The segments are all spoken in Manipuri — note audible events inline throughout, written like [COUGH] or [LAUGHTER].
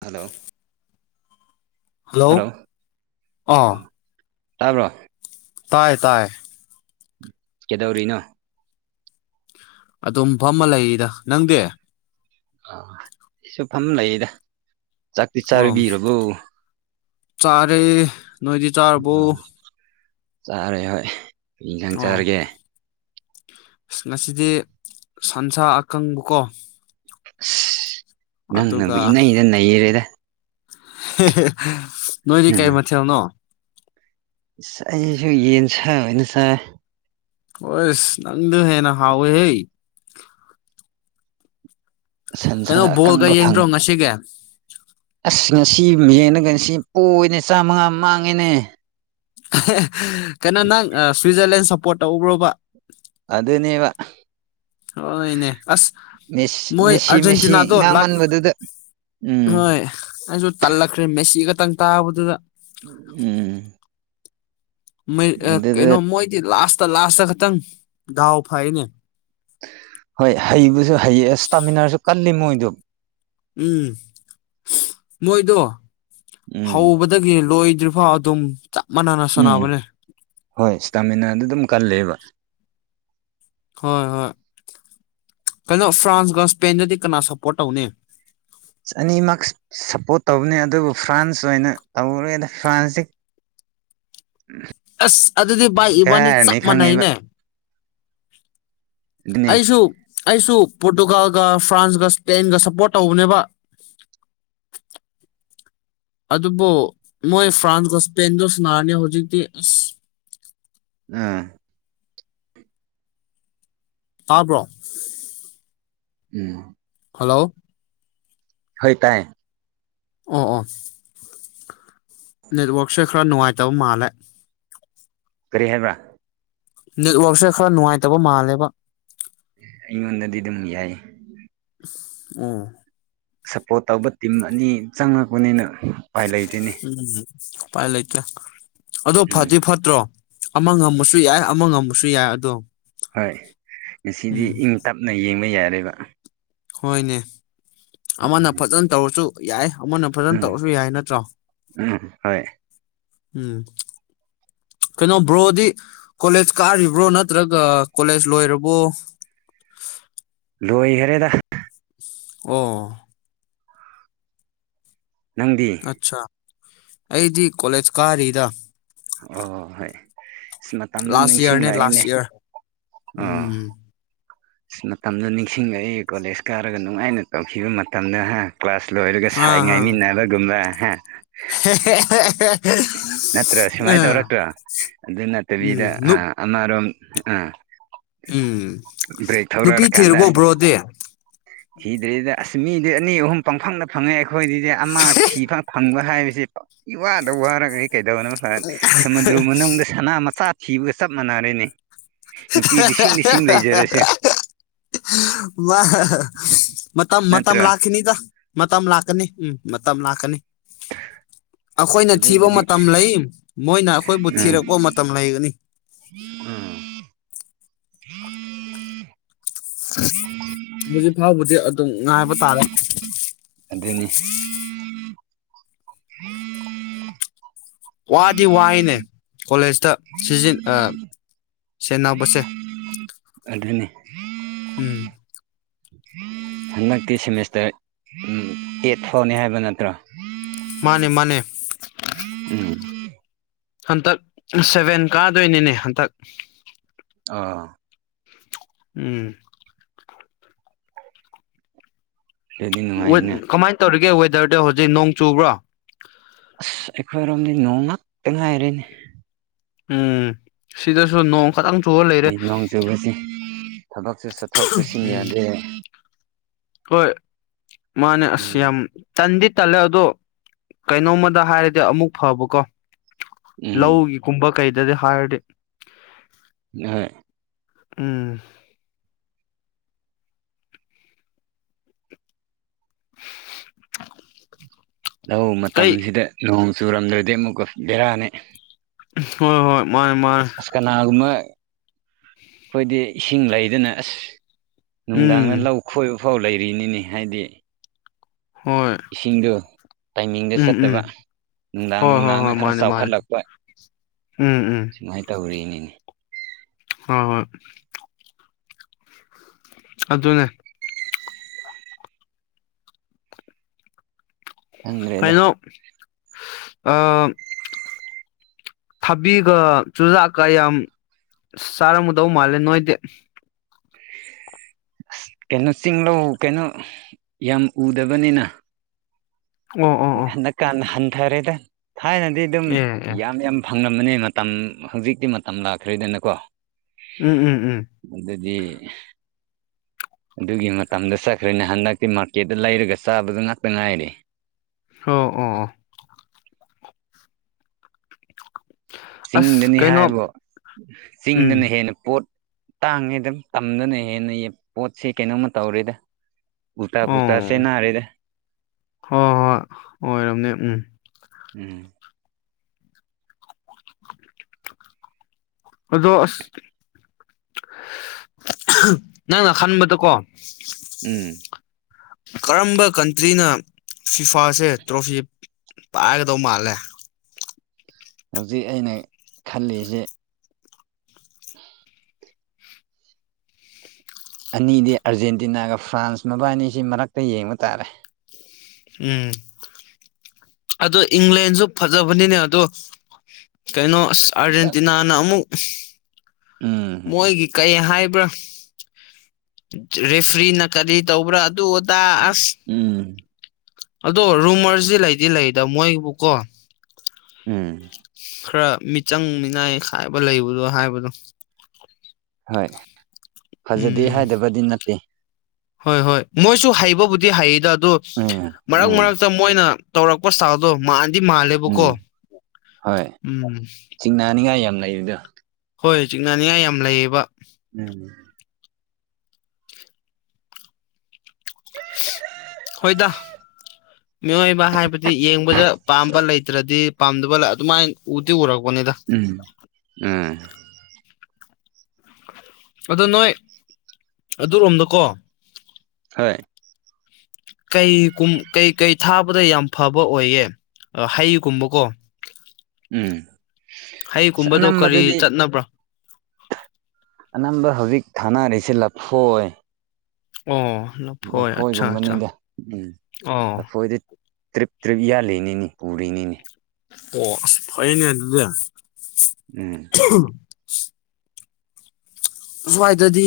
ꯍꯜꯂꯣ ꯍꯜꯂꯣ ꯑꯥ ꯂꫭ ꯇꯥꯕ꯭ꯔꯣ ꯇꯥꯏ ꯇꯥꯏ ꯀꯩꯗꯧꯔꯤꯅꯣ ꯑꯗꯨꯝ ꯐꯝꯃ ꯂꯩꯔꯤꯗ ꯅꯪꯗꯤ ꯑ ꯑꯩꯁꯨꯐꯝ ꯂꯩꯗ ꯆꯥꯛꯇꯤ ꯑꯣ ꯆꯥꯔꯨꯕꯤꯔꯕꯣ ꯆꯥꯔꯦ ꯅꯣꯏꯗꯤ ꯆꯥꯔꯕꯣ ꯑ ꯆꯥꯔꯦ ꯍꯣꯏ ꯀꯩ ꯏꯟꯖꯥꯡ ꯑꯣ ꯆꯥꯔꯒꯦ ꯑꯁ ꯉꯁꯤꯗꯤ ꯁꯟꯁꯥ ꯑꯀꯪꯕꯀꯣ [INAUDIBLE] ꯑꯗꯨꯒ ꯅꯪꯅꯕꯨ ꯏꯅꯩꯗ ꯅꯩꯔꯦꯗ ꯅꯣꯏꯗꯤ ꯀꯩ ꯎꯝ ꯃꯊꯦꯜꯅꯣ ꯑꯩꯁꯨ ꯌꯦꯟ ꯁꯥ ꯑꯣꯏꯅ ꯆꯥꯏ ꯑꯣꯏꯁ ꯅꯪꯗꫭ ꯍꯦꯟꯅ ꯍꯥꯎꯋꯦꯍꯦ ꯁꯟꯁꯥ ꯀꯩꯅꯣ ꯕꯣꯜꯒ ꯑꯀꯪꯕ ꯌꯦꯡꯗ꯭ꯔꯣ ꯐꯪ ꯉꯁꯤꯒꯤ ꯑꯁ ꯉꯁꯤ ꯃꯤꯌꯦꯟꯅꯥꯒ ꯉꯁꯤ ꯎ-ꯑꫭꯏꯅ ꯆꯥꯝꯃꯉꯥ ꯃꯥꯡꯉꯦꯅꯦ ꯀꯩꯅꯣ ꯅꯪ ꯁ꯭ꯋꯤꯖꯔꯂꯦꯟ ꯁꯞꯄꯣꯔꯠ ꯇꯧꯕ꯭ꯔꯣꯕ꯫ ꯑꯗꯨꯅꯦꯕ ꯑꯣꯏꯅꯦ ꯑꯁ ꯃꯦꯁꯤ ꯃꯣꯏ ꯃꯦꯁꯤ ꯃꯦꯁꯤ ꯑ꯭ꯔꯖꯦꯟꯇꯤꯅꯥꯗꯣ ꯂꯥꯛ ꯉꯥꯡꯃꯟꯕꯗꯨꯗ ꯎꯝ ꯍꯣꯏ ꯑꯩꯁꯨ ꯇꯜꯂꯛꯈ꯭ꯔꯦ ꯃꯦꯁꯤ ꯈꯠꯇꯪ ꯇꯥꯕꯗꯨꯗ ꯎꯝ꯫ ꯃꯩ ꯔꯛ ꯑꯗꯨꯗ ꯀꯩꯅꯣ ꯃꯣꯏꯗꯤ ꯂꯥꯁꯇ ꯂꯥꯁꯇ ꯈꯇꯪ ꯗꯥꯎ ꯐꯩꯅꯦ꯫ ꯍꯣꯏ ꯍꯩꯕꯁꯨ ꯍꯩꯌꯦ ꯏꯁ ꯇꯥꯃꯤꯟꯅꯔꯁꯨ ꯀꯜꯂꯤ ꯃꯣꯏꯗꯨ ꯎꯝ ꯃꯣꯏꯗꯣ ꯎꯝ ꯍꯧꯕ ꯗꯒꯤ ꯂꯣꯏꯗ꯭ꯔꯤꯐꯥꯎ ꯑꯗꯨꯝ ꯆꯞ ꯃꯥꯟꯅꯅ ꯎꯝ ꯁꯥꯟꯅꯕꯅꯦ꯫ ꯍꯣꯏ ꯁ꯭ꯇꯥꯃꯤꯅꯥꯗꫭ ꯑꯗꯨꯝ ꯀꯜꯂꯦꯕ꯫ ꯍꯣꯏ ꯍꯣꯏ ꯀꯩꯅꯣ ꯐ꯭ꯔꯥꯟꯁꯀ ꯏꯁꯄꯦꯟꯗꯗꯤ ꯀꯅꯥ ꯁꯞꯄꯣꯔꯠ ꯇꯧꯅꯤ꯫ ꯑꯅꯤꯃꯛ ꯁꯞꯄꯣꯔꯠ ꯇꯧꯕꯅꯦ ꯑꯗꯨꯕꯨ ꯐ꯭ꯔꯥꯟꯁ ꯑꯣꯏꯅ ꯇꯧꯔꯒꯦꯗ ꯐ꯭ꯔꯥꯟꯁꯇꯤ [INAUDIBLE] ꯑꯁ ꯑꯗꯨꯗꯤ ꯚꯏ ꯏꯕꯥꯅꯤ ꯀꯥꯔꯅꯤ ꯆꯞ ꯈꯪꯉꯦꯕ ꯃꯥꯟꯅꯩꯅꯦ ꯑꯗꯨꯅꯤ ꯑꯩꯁꯨ ꯑꯩꯁꯨ ꯄꯣꯔꯇꯨꯒꯥꯜꯒ ꯐ꯭ꯔꯥꯟꯁꯒ ꯏꯁꯄꯦꯟꯒ ꯁꯞꯄꯣꯔꯠ ꯇꯧꯕꯅꯦꯕ ꯑꯗꯨꯕꯨ ꯃꯣꯏ ꯐ꯭ꯔꯥꯟꯁꯀ ꯏꯁꯄꯦꯟꯗꫭ ꯁꯅꯥꯔꯅꯤ ꯍꯧꯖꯤꯛꯇꯤ ꯑꯁ ꯅꯥ ꯇꯥꯕ꯭ꯔꯣ ꯎꯝ ꯍꯜꯂꯣ ꯍꯣꯏ ꯇꯥꯏ ꯑꫭ ꯑꯣ ꯅꯦꯠꯋꯥꯔꯛꯁꯦ ꯈꯔ ꯅꯨꯡꯉꯥꯏꯇꯕ ꯃꯥꯜꯂꯦ ꯀꯔꯤ ꯍꯥꯏꯕ꯭ꯔꯥ ꯅꯦꯠꯋꯔꯛꯁꯦ ꯈꯔ ꯅꯨꯡꯉꯥꯏꯇꯕ ꯃꯥꯜꯂꯦꯕ ꯑꯩꯉꯣꯟꯗꯗꯤ ꯑꯗꯨꯝ ꯌꯥꯏꯌꯦ ꯎꯁ ꯑꯥ ꯁꯞꯄꯣꯔꯠ ꯇꯧꯕ ꯇꯤꯝ ꯑꯅꯤ ꯆꯪꯉꯛꯄꯅꯤꯅ ꯎꯄꯥꯏ ꯂꯩꯇꯦꯅꯦ ꯎꯝ ꯎꯄꯥꯏ ꯂꯩꯇꯦ ꯑꯗꯣ ꯎꯝ ꯐꯗꯤ ꯐꯠꯇ꯭ꯔꯣ ꯑꯃ ꯉꯝꯃꯁꯨ ꯌꯥꯏ ꯑꯃ ꯉꯝꯃꯁꯨ ꯌꯥꯏ ꯑꯗꯣ ꯍꯣꯏ ꯉꯁꯤꯗꯤ ꯎꯝ ꯏꯪ ꯇꯞꯅ ꯌꯦꯡꯕ ꯌꯥꯔꯦꯕ ꯍꯣꯏꯅꯦ ꯑꯃꯅ ꯐꯖꯅ ꯇꯧꯔꯁꯨ ꯌꯥꯏ ꯑꯃꯅ ꯐꯖꯅ ꯎꯝ ꯇꯧꯔꯁꯨ ꯌꯥꯏ ꯅꯠꯇ꯭ꯔꯣ ꯎꯝ ꯍꯣꯏ ꯎꯝ ꯀꯩꯅꯣ ꯕ꯭ꯔꯣꯗꯤ ꯀꯣꯂꯦꯖ ꯀꯥꯔꯤꯕ꯭ꯔꯣ ꯅꯠꯇ꯭ꯔꯒ ꯀꯣꯂꯦꯖ ꯂꯣꯏꯔꯕꯣ ꯂꯣꯏꯒꯔꯦꯗ ꯑꯣ ꯅꯪꯗꯤ ꯑꯠꯁꯥ ꯑꯩꯗꯤ ꯀꯣꯂꯦꯖ ꯀꯥꯔꯤꯗ ꯑꯣ ꯍꯣꯏ ꯑꯁ ꯃꯇꯝꯗꯣ ꯂꯥꯁ ꯏꯌꯥꯔꯅꯦ ꯅꯤꯡꯁꯤꯡꯂꯛꯑꯦꯅꯦ ꯂꯥꯁ ꯏꯌꯥꯔ ꯑꯥ ꯎꯝ ꯑꯁ ꯃꯇꯝꯗꯣ ꯅꯤꯡꯁꯤꯡꯉꯛꯏ ꯀꯣꯂꯦꯖ ꯀꯥꯔꯒ ꯅꯨꯡꯉꯥꯏꯅ ꯇꯧꯈꯤꯕ ꯃꯇꯝꯗ ꯍꯥ ꯀ꯭ꯂꯥꯁ ꯂꯣꯏꯍꯔꯒ ꯁꯥꯏ ꯑꯥ ꯑꯥ ꯉꯥꯏꯃꯤꯟꯅꯕꯒꯨꯝꯕ ꯍꯥ [UNINTELLIGIBLE] ꯅꯠꯇ꯭ꯔ ꯑ ꯁꯨꯃꯥꯏꯅ ꯇꯧꯔꯛꯇ꯭ꯔꯣ ꯑꯗꯨ ꯅꯠꯇꯕꯤꯗ ꯎꯝ ꯑꯥ ꯑꯃꯔꯣꯝ ꯎꯝ ꯕ꯭ꯔꯦꯛ ꯊꯧꯔ ꯅꯨꯄꯤ ꯔꯀꯥꯟꯗ ꯊꯤꯔꯕꯣ ꯕ꯭ꯔꯣꯗꯤ ꯊꯤꯗ꯭ꯔꯤꯗ ꯑꯁ ꯃꯤꯗꯤ ꯑꯅꯤ ꯑꯍꯨꯝ ꯄꯪꯐꯪꯗ ꯐꯪꯉꯦ ꯑꯩꯈꯣꯏꯗꯤꯗꯤ ꯑꯃ ꯊꯤꯕ ꯐꯪꯕ ꯍꯥꯏꯕꯁꯤ ꯄꯪ ꯏꯋꯥꯗ ꯋꯥꯔꯒꯗꯤ ꯀꯩꯗꯧꯅ ꯐꯅꯤ ꯁꯃꯨꯗ꯭ꯔꯨ ꯃꯅꯨꯡꯗ ꯁꯅꯥ ꯃꯆꯥ ꯊꯤꯕꯒ ꯆꯞ ꯃꯥꯟꯅꯔꯦꯅꯦ ꯅꯨꯄꯤ ꯂꯤꯁꯤꯡ ꯂꯤꯁꯤꯡ ꯂꯩꯖꯔꯁꯨ [UNINTELLIGIBLE] ꯃꯥ ꯃꯇꯝ ꯃꯇꯝ ꯅꯠꯇ꯭ꯔꯥ ꯂꯥꯈꯤꯅꯤꯗ ꯃꯇꯝ ꯂꯥꯛꯀꯅꯤ ꯎꯝ ꯃꯇꯝ ꯂꯥꯛꯀꯅꯤ [INAUDIBLE] ꯑꯩꯈꯣꯏꯅ ꯊꯤꯕ ꯑꯗꯨꯕꯨꯗꯤ ꯃꯇꯝ ꯂꯩ ꯃꯣꯏꯅ ꯑꯩꯈꯣꯏꯕꯨ ꯎꯝ ꯊꯤꯔꯛꯄ ꯃꯇꯝ ꯂꯩꯒꯅꯤ [INAUDIBLE] [INAUDIBLE] ꯍꯧꯖꯤꯛ ꯐꯥꯎꯕꯗꯤ ꯑꯗꯨꯝ ꯉꯥꯏꯕ ꯇꯥꯔꯦ ꯑꯗꯨꯅꯤ [INAUDIBLE] ꯋꯥꯗꯤ ꯋꯥꯏꯅꯦ ꯀꯣꯂꯦꯖꯇ ꯁꯤꯖꯤ ꯑꯥ ꯁꯦꯟꯅꯕꯁꯦ ꯑꯗꯨꯅꯦ ꯎꯝ ꯍꯟꯗꯛꯇꯤ ꯁꯦꯃꯤꯁꯇ꯭ꯔ ꯑꯦꯠ ꯐꯥꯎꯅꯤ ꯍꯥꯏꯕ ꯅꯠꯇ꯭ꯔꯣ ꯃꯥꯅꯦ ꯃꯥꯅꯦ ꯎꯝ ꯍꯟꯇꯛ ꯁꯚꯦꯟ ꯀꯥꯗꯣꯏꯅꯤꯅꯦ ꯍꯟꯇꯛ ꯑꯥ ꯎꯝ ꯑꯗꯨꯗꯤ ꯋꯦꯠ ꯅꯨꯡꯉꯥꯏꯅꯦ ꯀꯃꯥꯏꯟ ꯇꯧꯔꯤꯒꯦ ꯋꯦꯗꯔꯗꯣ ꯍꯧꯖꯤꯛ ꯅꯣꯡ ꯆꯨꯕ꯭ꯔꯣ ꯑꯁ ꯑꯩꯈꯣꯏꯔꯣꯝꯗꯤ ꯅꯣꯡ ꯉꯥꯛꯇꯥ ꯉꯥꯏꯔꯦꯅꯦ ꯎꯝ ꯁꯤꯗꯁꯨ ꯅꯣꯡ ꯈꯛꯇꯪ ꯅꯣꯡ ꯆꯨꯕꯁꯤ ꯊꯕꯛꯁꯨ ꯆꯠꯊꯣꯛ ꯆꯠꯁꯤꯟ ꯎꯝ ꯌꯥꯗꯦ ꯍꯣꯏ ꯃꯥꯅ ꯑꯁ ꯎꯝ ꯌꯥꯝ ꯇꯟꯗꯤ ꯇꯜꯂꯦ ꯑꯗꯣ ꯀꯩꯅꯣꯝꯃꯗ ꯍꯥꯏꯔꯗꯤ ꯑꯃꯨꯛ ꯐꯕꯀꯣ ꯎꯝ ꯂꯧꯒꯤꯒꯨꯝꯕ ꯀꯩꯗꯗꯤ ꯍꯥꯏꯔꯗꯤ ꯌꯥꯔꯦ ꯎꯝ ꯂꯧ ꯀꯩ ꯃꯇꯝꯖꯤꯗ ꯅꯣꯡ ꯆꯨꯔꯝꯗ꯭ꯔꯥꯗꯤ ꯑꯃꯨꯛꯀꯥ ꯕꯦꯔꯥꯅꯤ ꯍꯣꯏ ꯍꯣꯏ ꯃꯥꯅꯦ ꯃꯥꯅꯦ ꯑꯁ ꯀꯅꯥꯒꯨꯝꯕ ꯑꯩꯈꯣꯏꯗꯤ ꯏꯁꯤꯡ ꯂꯩꯗꯅ ꯑꯁ ꯅꯨꯡꯗꯥꯡꯗ ꯎꯝ ꯂꯧ ꯈꯣꯏꯕ ꯐꯥꯎ ꯂꯩꯔꯤꯅꯤꯅꯦ ꯍꯥꯏꯗꯤ ꯍꯣꯏ ꯏꯁꯤꯡꯗꯣ ꯇꯥꯏꯃꯤꯡꯗ ꯎꯝ ꯎꯝ ꯆꯠꯇꯕ ꯅꯨꯡꯗꯥꯡ ꯍꯣꯏ ꯍꯣꯏ ꯅꯨꯡꯗꯥꯡꯅ ꯍꯣꯏ ꯈꯔ ꯃꯥꯅꯦ ꯃꯥꯅꯦ ꯆꯥꯎꯈꯠꯂꯛꯄ ꯎꯝ ꯎꯝ ꯁꯨꯃꯥꯏꯅ ꯇꯧꯔꯤꯅꯤꯅꯦ ꯍꯣ ꯍꯣꯏ ꯑꯗꯨꯅꯦ ꯈꯪꯗ꯭ꯔꯦꯗ ꯀꯩꯅꯣ ꯑꯥ ꯊꯕꯤꯒ ꯆꯨꯖꯥꯛꯀꯥ ꯌꯥꯝ ꯆꯥꯔꯝꯒꯗꯧ ꯃꯥꯜꯂꯦ ꯅꯣꯏꯗꯤ ꯑꯁ ꯀꯩꯅꯣ ꯆꯤꯡꯂꯧ ꯀꯩꯅꯣ ꯌꯥꯝ ꯎꯗꯕꯅꯤꯅ ꯑꯣ ꯑꯣ ꯑꯣ ꯍꯟꯗꯛ ꯀꯥꯟ ꯍꯟꯊꯔꯦꯗ ꯊꯥꯏꯅꯗꯤ ꯑꯗꯨꯝ ꯑꯦ ꯑꯦ ꯌꯥꯝ ꯌꯥꯝ ꯐꯪꯂꯝꯕꯅꯤ ꯃꯇꯝ ꯍꯧꯖꯤꯛꯇꯤ ꯃꯇꯝ ꯂꯥꯛꯈ꯭ꯔꯦꯗꯅꯀꯣ ꯎꯝ ꯎꯝ ꯎꯝ ꯑꯗꯨꯗꯤ ꯑꯗꯨꯒꯤ ꯃꯇꯝꯗ ꯆꯠꯈ꯭ꯔꯦꯅꯦ ꯍꯟꯗꯛꯇꯤ ꯃꯥꯔꯀꯦꯠꯇꯥ ꯂꯩꯔꯒ ꯆꯥꯕꯗꯣ ꯉꯥꯛꯇꯥ ꯉꯥꯏꯔꯦ ꯍꯣ ꯑꯣ ꯑꯣ ꯑꯁ ꯆꯤꯡꯗꯅꯤ ꯀꯩꯅꯣ ꯍꯥꯏꯕꯨ ꯎꯝ ꯆꯤꯡꯗꯅ ꯍꯦꯟꯅ ꯄꯣꯠ ꯇꯥꯡꯉꯦꯗ ꯇꯝꯗꯅ ꯍꯦꯟꯅ ꯄꯣꯠꯁꯦ ꯀꯩꯅꯣꯝꯃꯥ ꯇꯧꯔꯦꯗ ꯎꯨꯜꯇꯥ ꯑꯣ ꯄꯨꯨꯜꯇꯥ ꯍꯣꯏ ꯆꯦꯅꯔꯦꯗ ꯍꯣꯏ ꯑꯣꯏꯔꯝꯅꯦ ꯎꯝ ꯎꯝ [INAUDIBLE] ꯑꯗꯣ ꯑꯁ ꯅꯪꯅ ꯈꯟꯕꯗꯀꯣ ꯎꯝ ꯀꯔꯝꯕ ꯀꯟꯇ꯭ꯔꯤꯅ ꯐꯤꯐꯥꯁꯦ ꯇ꯭ꯔꯣꯐꯤ ꯄꯥꯏꯒꯗꯧ ꯃꯥꯜꯂꯦ ꯍꯧꯖꯤꯛ ꯑꯩꯅ ꯈꯜꯂꯤꯖꯦ [UNINTELLIGIBLE] ꯑꯅꯤꯗꯤ ꯑꯥꯔꯖꯦꯟꯇꯤꯅꯥꯒ ꯐ꯭ꯔꯥꯟꯁ ꯃꯕꯥꯅꯤꯁꯤ ꯃꯔꯛꯇ ꯌꯦꯡꯕ ꯇꯥꯔꯦ ꯎꯝ ꯑꯗꯣ ꯏꯪꯂꯦꯟꯁꯨ ꯐꯖꯕꯅꯤꯅꯦ ꯑꯗꯣ ꯀꯩꯅꯣ ꯑꯁ ꯑꯔꯖꯦꯟꯇꯤꯟꯅꯥꯅ ꯑꯃꯨꯛ ꯎꯝ ꯃꯣꯏꯒꯤ ꯀꯩ ꯍꯥꯏꯕ꯭ꯔꯥ ꯔꯦꯐ꯭ꯔꯤꯅ ꯀꯔꯤ ꯇꯧꯕ꯭ꯔꯥ ꯑꯗꯨ ꯑꯗꯥ ꯑꯁ ꯎꯝ ꯑꯗꯣ ꯔꯨꯃꯔꯁꯤ ꯂꯩꯗꯤ ꯂꯩꯗ ꯃꯣꯏꯕꯨꯀꯣ ꯎꯝ ꯈꯔ ꯃꯤꯆꯪ ꯃꯤꯅꯥꯏ ꯈꯥꯏꯕ ꯂꯩꯕꯗꯣ ꯍꯥꯏꯕꯗꯣ ꯍꯣꯏ ꯐꯖꯗꯦ ꯎꯝ ꯍꯥꯏꯗꯕꯗꯤ ꯅꯠꯇꯦ ꯍꯣꯏ ꯍꯣꯏ ꯃꯣꯏꯁꯨ ꯍꯩꯕꯕꯨꯗꯤ ꯍꯩꯗ ꯑꯗꯣ ꯎꯝ ꯃꯔꯛ ꯎꯝ ꯃꯔꯛꯇ ꯃꯣꯏꯅ ꯇꯧꯔꯛꯄ ꯁ꯭ꯇꯥꯜꯗꯣ ꯃꯥꯟ ꯎꯝ ꯍꯣꯏ ꯎꯝ ꯆꯤꯡꯅꯅꯤꯡꯉꯥꯏ ꯌꯥꯝ ꯂꯩꯔꯤꯗ ꯍꯣꯏ ꯆꯤꯡꯅꯅꯤꯡꯉꯥꯏ ꯌꯥꯝ ꯂꯩꯌꯦꯕ ꯎꯝ ꯍꯣꯏꯗ [INAUDIBLE] ꯃꯤꯑꯣꯏꯕ ꯍꯥꯏꯕꯗꯤ ꯌꯦꯡꯕꯗ ꯄꯥꯝꯕ ꯂꯩꯇ꯭ꯔꯗꯤ ꯄꯥꯝꯗꯕ ꯑꯗꯨꯃꯥꯏꯟ ꯎꯗꯤ ꯎꯔꯛꯄꯅꯤꯗ ꯎꯝ ꯎꯝ ꯑꯗꯣ ꯅꯣꯏ ꯑꯗꯨꯔꯣꯝꯗꯀꯣ ꯍꯣꯏ ꯀꯩꯀꯨꯝ ꯀꯩꯀꯩ ꯊꯥꯕꯗ ꯌꯥꯝ ꯐꯕ ꯑꯣꯏꯌꯦ ꯑ ꯍꯩꯒꯨꯝꯕꯀꯣ ꯎꯝ ꯑꯁ ꯍꯩꯒꯨꯝꯕꯗꯣ ꯀꯔꯤ ꯑꯅꯝꯕꯗꯗꯤ ꯆꯠꯅꯕ꯭ꯔꯥ ꯑꯅꯝꯕ ꯍꯧꯖꯤꯛ ꯊꯥꯅꯔꯤꯁꯦ ꯂꯐꯣꯏ ꯑꯣ ꯂ ꯂꯐꯣꯏꯒꯨꯝꯕꯅꯤꯗ ꯎꯝ ꯑꯣ ꯂꯐꯣꯏꯗꯤ ꯇ꯭ꯔꯤꯞ ꯇ꯭ꯔꯤꯞ ꯌꯥꯜꯂꯤꯅꯤꯅꯤ ꯄꯨꯔꯤꯅꯤꯅꯦ ꯑꯣ ꯑꯁ ꯐꯩꯌꯦꯅꯦ ꯑꯗꯨꯗꯤ ꯎꯝ [UNINTELLIGIBLE] ꯑꯁ꯭ꯋꯥꯏꯗꯗꯤ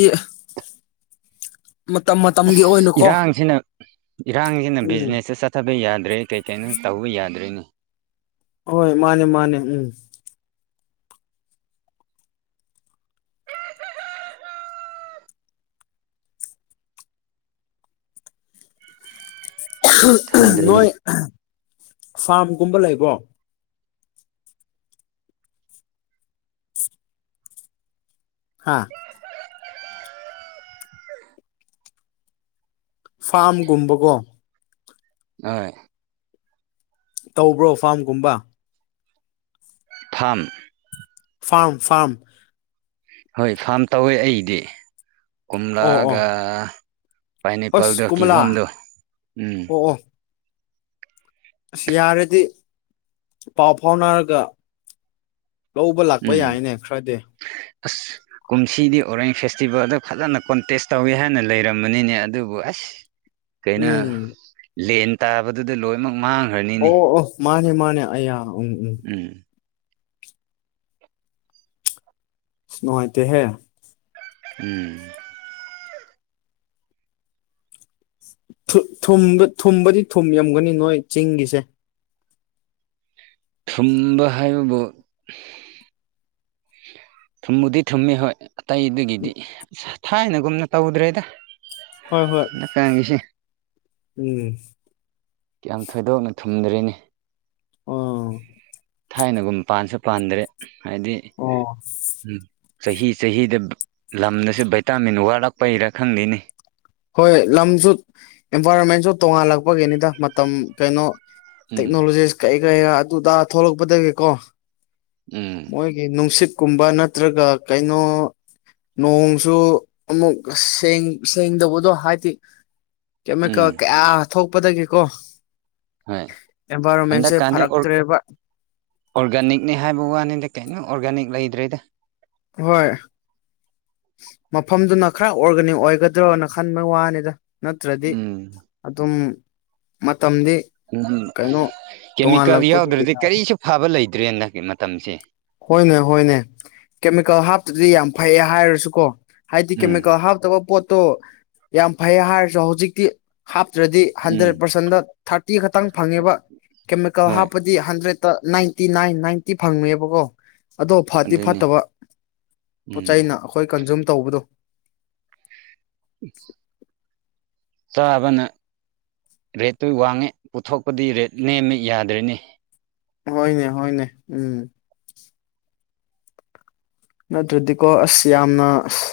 ꯃꯇꯝ ꯃ ꯑꯁ ꯏꯔꯥꯡꯁꯤꯅ ꯏꯔꯥꯡꯁꯤꯅ ꯎꯝ ꯕꯤꯖꯤꯅꯦꯁꯁꯦ ꯆꯠ ꯊꯕ ꯌꯥꯗ꯭ꯔꯦ ꯀꯩ ꯀꯩꯅꯣ ꯇꯧꯕ ꯌꯥꯗ꯭ꯔꯦꯅꯦ ꯍꯣꯏ ꯃꯥꯅꯦ ꯃꯥꯅꯦ ꯎꯝ ꯅꯣꯏ ꯈꯪꯗ꯭ꯔꯦꯅꯦ ꯐꯥꯝꯒꯨꯝꯕ ꯂꯩꯕ꯭ꯔꯣ ꯍꯥꯥ ꯐꯥꯝꯒꯨꯝꯕꯀꯣ ꯍꯣꯏ ꯇꯧꯕ꯭ꯔꯣ ꯐꯥꯝꯒꯨꯝꯕ ꯐꯥꯝ ꯐꯥꯝ ꯐꯥꯝ ꯍꯣꯏ ꯐꯥꯝ ꯇꯧꯋꯦ ꯑꯩꯗꯤ ꯑꯣ ꯑꯣ ꯀꯣꯝꯂꯥꯒ ꯑꯁ ꯄꯥꯏꯅꯦꯄꯜꯗꯣ ꯀꯣꯃꯂꯥ ꯀꯤꯍꯣꯝꯗꯣ ꯎꯝ ꯑꯣ ꯑꯣ ꯑꯁ ꯌꯥꯔꯗꯤ ꯄꯥꯎ ꯐꯥꯎꯅꯔꯒ ꯂꯧꯕ ꯂꯥꯛꯄ ꯎꯝ ꯌꯥꯏꯅꯦ ꯈꯔꯗꯤ ꯑꯁ ꯀꯨꯝꯁꯤꯗꯤ ꯑꯣꯔꯦꯟꯖ ꯐꯦꯁꯇꯤꯚꯦꯜꯗ ꯐꯖꯅ ꯀꯣꯟꯇꯦꯁ ꯇꯧꯋꯤ ꯍꯥꯏꯅ ꯂꯩꯔꯝꯕꯅꯤꯅꯦ ꯑꯗꯨꯕꯨ ꯑꯁ ꯀꯩꯅꯣ ꯎꯝ ꯂꯦꯟ ꯇꯥꯕꯗꯨꯗ ꯂꯣꯏꯅꯃꯛ ꯃꯥꯡꯈ꯭ꯔꯅꯤꯅꯦ ꯑꯣ ꯑꯣ ꯃꯥꯅꯦ ꯃꯥꯅꯦ ꯑꯌꯥ ꯎꯝ ꯎꯝ ꯎꯝ ꯁꯤꯅꯨꯡꯉꯥꯏꯇ‌ꯦ ꯍꯦ ꯎꯝ ꯊꯨ ꯊꯨꯝꯕ ꯊꯨꯝꯕꯥꯗꯤ ꯊꯨꯝ ꯌꯥꯝꯒꯅꯤ ꯅꯣꯏ ꯆꯤꯡꯒꯤꯁꯦ ꯊꯨꯝꯕ ꯍꯥꯏꯕꯕꯨ ꯊꯨꯝꯕꯨꯗꯤ ꯊꯨꯝꯃꯤ ꯍꯣꯏ ꯑꯇꯩꯗꯒꯤꯗꯤ ꯑꯁ ꯊꯥꯏꯅꯒꯨꯝꯅ ꯇꯧꯗ꯭ꯔꯦꯗ ꯍꯣꯏ ꯍꯣꯏ ꯀꯁꯤ ꯎꯝ ꯀꯌꯥꯝ ꯊꯣꯏꯗꯣꯛꯅ ꯊꯨꯝꯗ꯭ꯔ‌ꯦꯅ‌ꯦ ꯑꯥ ꯊꯥꯏꯅꯒꯨꯝ ꯄꯥꯟꯁꯨ ꯄꯥꯟꯗ꯭ꯔꯦ ꯍꯥꯏꯗꯤ ꯑꯣ ꯎꯝ ꯆꯍꯤ ꯆꯍꯤꯗ ꯂꯝꯅꯁꯨ ꯚꯥꯏꯇꯥꯃꯤꯟ ꯋꯥꯠꯂꯛꯄꯩꯔꯥ ꯈꯪꯗ‌ꯦꯅ‌ꯦ ꯍꯣꯏ ꯂꯝꯁꯨ ꯏꯟꯚꯥꯏꯔꯣꯟꯃꯦꯟꯁꯨ ꯇꯣꯡꯉꯥꯜꯂꯛꯄꯒꯤꯅꯤꯗ ꯃꯇꯝ ꯀꯩꯅꯣ ꯎꯝ ꯇꯦꯛꯅꯣꯂꯣꯖꯤꯁ ꯀꯩ ꯀꯩꯌꯥ ꯑꯗꯨ‌ ꯊꯣꯛꯂꯛꯄꯗꯒꯤꯀꯣ ꯎꯝ ꯃꯣꯏꯒꯤ ꯅꯨꯡꯁꯤꯠꯀꯨꯝꯕ ꯅꯠꯇ꯭ꯔꯒ ꯀꯩꯅꯣ ꯅꯣꯡꯁꯨ ꯑꯃꯨꯛ ꯁ‌ꯦꯡ ꯁꯦꯡ ꯇꯧꯕ ꯑꯗꯣ ꯍꯥꯏꯗꯤ ꯀꯦꯃꯤꯀꯦꯜ ꯎꯝ ꯀꯌꯥ ꯊꯣꯛꯄꯗꯒꯤꯀꯣ ꯍꯣꯏ ꯑꯦꯟꯚꯥꯏꯔꯣꯟꯃꯦꯟꯁꯦ ꯍꯟꯗꯛꯀꯥꯟꯗꯤ ꯑꯣꯔ ꯐꯔꯛꯇ꯭ꯔꯦꯕ ꯑꯣꯔꯒꯥꯅꯤꯛꯅꯤ ꯍꯥꯏꯕ ꯋꯥꯅꯤꯗ ꯀꯩꯅꯣ ꯑꯣꯔꯒꯥꯅꯤꯛ ꯂꯩꯗ꯭ꯔꯦꯗ ꯍꯣꯏ ꯃꯐꯝꯗꯨꯅ ꯈꯔ ꯑꯣꯔꯒꯥꯅꯤꯛ ꯑꯣꯏꯒꯗ꯭ꯔꯣꯅ ꯈꯟꯕꯩ ꯋꯥꯅꯤꯗ ꯅꯠꯇ꯭ꯔꯗꯤ ꯎꯝ ꯑꯗꯨꯝ ꯃꯇꯝꯗꯤ ꯎꯝ ꯀꯩꯅꯣ ꯀꯦꯃꯤꯀꯦꯜ ꯇꯣꯉꯥꯜꯂꯛꯄꯒꯤ ꯌꯥꯎꯗ꯭ꯔꯗꯤ ꯀꯔꯤꯁꯨ ꯐꯕ ꯂꯩꯇ꯭ꯔꯦ ꯍꯟꯗꯛꯀꯤ ꯃꯇꯝꯁꯦ ꯍꯣꯏꯅꯦ ꯍꯣꯏꯅꯦ ꯀꯦꯃꯤꯀꯦꯜ ꯍꯥꯞꯇꯗꯤ ꯌꯥꯝ ꯐꯩꯌꯦ ꯍꯥꯏꯔꯁꯨꯀꯣ ꯍꯥꯏꯗꯤ ꯎꯝ ꯀꯦꯃꯤꯀꯦꯜ ꯍꯥꯞꯇꯕ ꯄꯣꯠꯇꯣ ꯌꯥꯝ ꯐꯩ ꯍꯥꯏꯔꯁꯨ ꯍꯧꯖꯤꯛꯇꯤ ꯍꯥꯞꯇ꯭ꯔꯗꯤ ꯎꯝ ꯍꯟꯗ꯭ꯔꯦꯠ ꯄꯥꯔꯁꯦꯟꯗ ꯊꯥꯔꯇꯤ ꯈꯛꯇꯪ ꯐꯪꯉꯦꯕ ꯀꯦꯃꯤꯀꯦꯜ ꯍꯣꯏ ꯍꯥꯞꯄ ꯗꯤ ꯍꯟꯗ꯭ꯔꯦꯗꯠꯇ ꯅꯥꯏꯟꯇꯤ ꯅꯥꯏꯟ ꯅꯥꯏꯟꯇꯤ ꯐꯪꯉꯕꯀꯣ ꯑꯗꯣ ꯐꯗꯤ ꯑꯗꯨꯅꯤ ꯐꯠꯇꯕ ꯄꯣꯠ ꯎꯝ ꯆꯩꯩꯅ ꯑꯈꯣꯏ ꯀꯟꯖꯨꯝ ꯇꯧꯕꯗꯣ [INAUDIBLE] ꯆꯥꯕꯅ ꯔꯦꯠꯇꯨ ꯋꯥꯡꯉꯦ ꯄꯨꯊꯣꯛꯄꯗꯤ ꯔꯦꯠ ꯅꯦꯝꯃꯦ ꯌꯥꯗ꯭ꯔ‌ꯦꯅ‌ꯦ ꯍꯣꯏꯅꯦ ꯍꫭꯏꯅ‌ꯦ ꯎꯝ ꯅꯠꯇ꯭ꯔꯗꯤꯀꯣ ꯑꯁ ꯌꯥꯝꯅ ꯑꯁ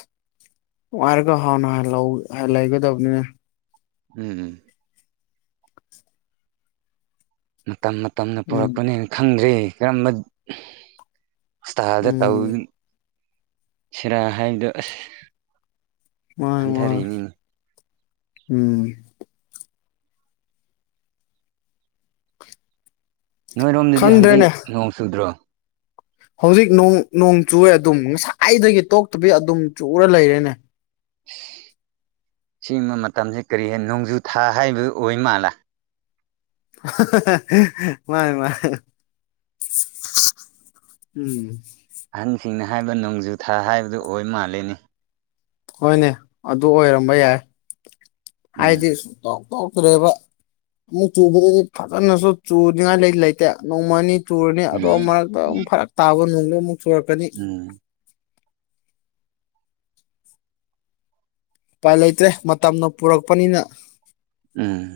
ꯋꯥꯔꯒ ꯍꯥꯎꯅꯥꯟꯅ ꯂꯧ ꯂꯩꯒꯗꯕꯅꯤ ꯎꯝ ꯃꯇꯝ ꯃꯇꯝꯅ ꯎꯝ ꯄꯨꯔꯛꯄꯅꯦꯅ ꯈꯪꯗ꯭ꯔꯦ ꯀꯔꯝꯕ ꯑꯁꯇꯥꯗ ꯇꯧ ꯎꯝ ꯁꯤꯔꯥ ꯍꯥꯏꯗꯣ ꯑꯁ ꯃꯥ ꯃꯥ ꯍꯟꯊꯔꯤꯅꯤꯅꯦ ꯎꯝ ꯅꯣꯏꯔꯣꯝꯗꯗꯤ ꯍꯟꯖꯤꯛ ꯈꯪꯗ꯭ꯔꯦꯅꯦ ꯅꯣꯡ ꯆꯨꯗ꯭ꯔꯣ ꯍꯧꯖꯤꯛ ꯅꫭꯡ ꯅꯣꯡ ꯆꯨꯨꯋ‌ꯦ ꯑꯗꯨꯝ ꯉꯁꯥꯏꯗꯒꯤ ꯇꯣꯛꯇꯕꯤ ꯑꯗꯨꯝ ꯆꯨꯔ ꯂꯩꯔꯦꯅꯦ ꯆꯤꯝꯕ ꯃꯇꯝꯖꯦ ꯀꯔꯤ ꯍꯥꯏ ꯅꯣꯡꯖꯨ ꯊꯥ ꯍꯥꯏꯕ ꯑꯣꯏ ꯃꯥꯜꯂ‌ꯦ ꯃꯥꯅꯦ ꯃꯥꯥꯏ ꯎꯝ ꯑꯍꯟꯁꯤꯡꯅ ꯍꯥꯏꯕ ꯅꯣꯡꯖꯨ ꯊꯥ ꯍꯥꯏꯕꯗꯨ ꯑꯣꯏ ꯃꯥꯜꯂ‌ꯦꯅ‌ꯦ ꯍꯣꯏꯅꯦ ꯑꯗꯨ ꯑꯣꯏꯔꯝꯕ ꯌꯥꯏ ꯎꯝ ꯍꯥꯏꯗꯤ ꯁꯨꯡꯇꯣꯛ ꯇꯣꯛꯇ꯭ꯔꯦꯕ ꯑꯃꯨꯛ ꯆꯨꯕꯗꯗꯤ ꯐꯖꯅꯁꯨ ꯆꯨꯔꯤꯉꯥꯏ ꯂꯩ ꯂꯩꯇꯦ ꯅꯣꯡꯃ‌ꯑꯅꯤ ꯆꯨꯔꯅꯤ ꯎꯝ ꯑꯗꯣꯝ ꯃꯔꯛꯇꯥ ꯑꯃꯨꯛ ꯐꯔꯛ ꯇꯥꯕ ꯅꯣꯡꯖꯨ ꯑꯃꯨꯛ ꯆꯨꯔꯛꯀꯥꯅꯤ ꯎꯝ ꯎꯄꯥꯏ ꯂꯩꯇ꯭ꯔꯦ ꯃꯇꯝꯅ ꯄꯨꯔꯛꯄꯅꯤꯅ ꯎꯝ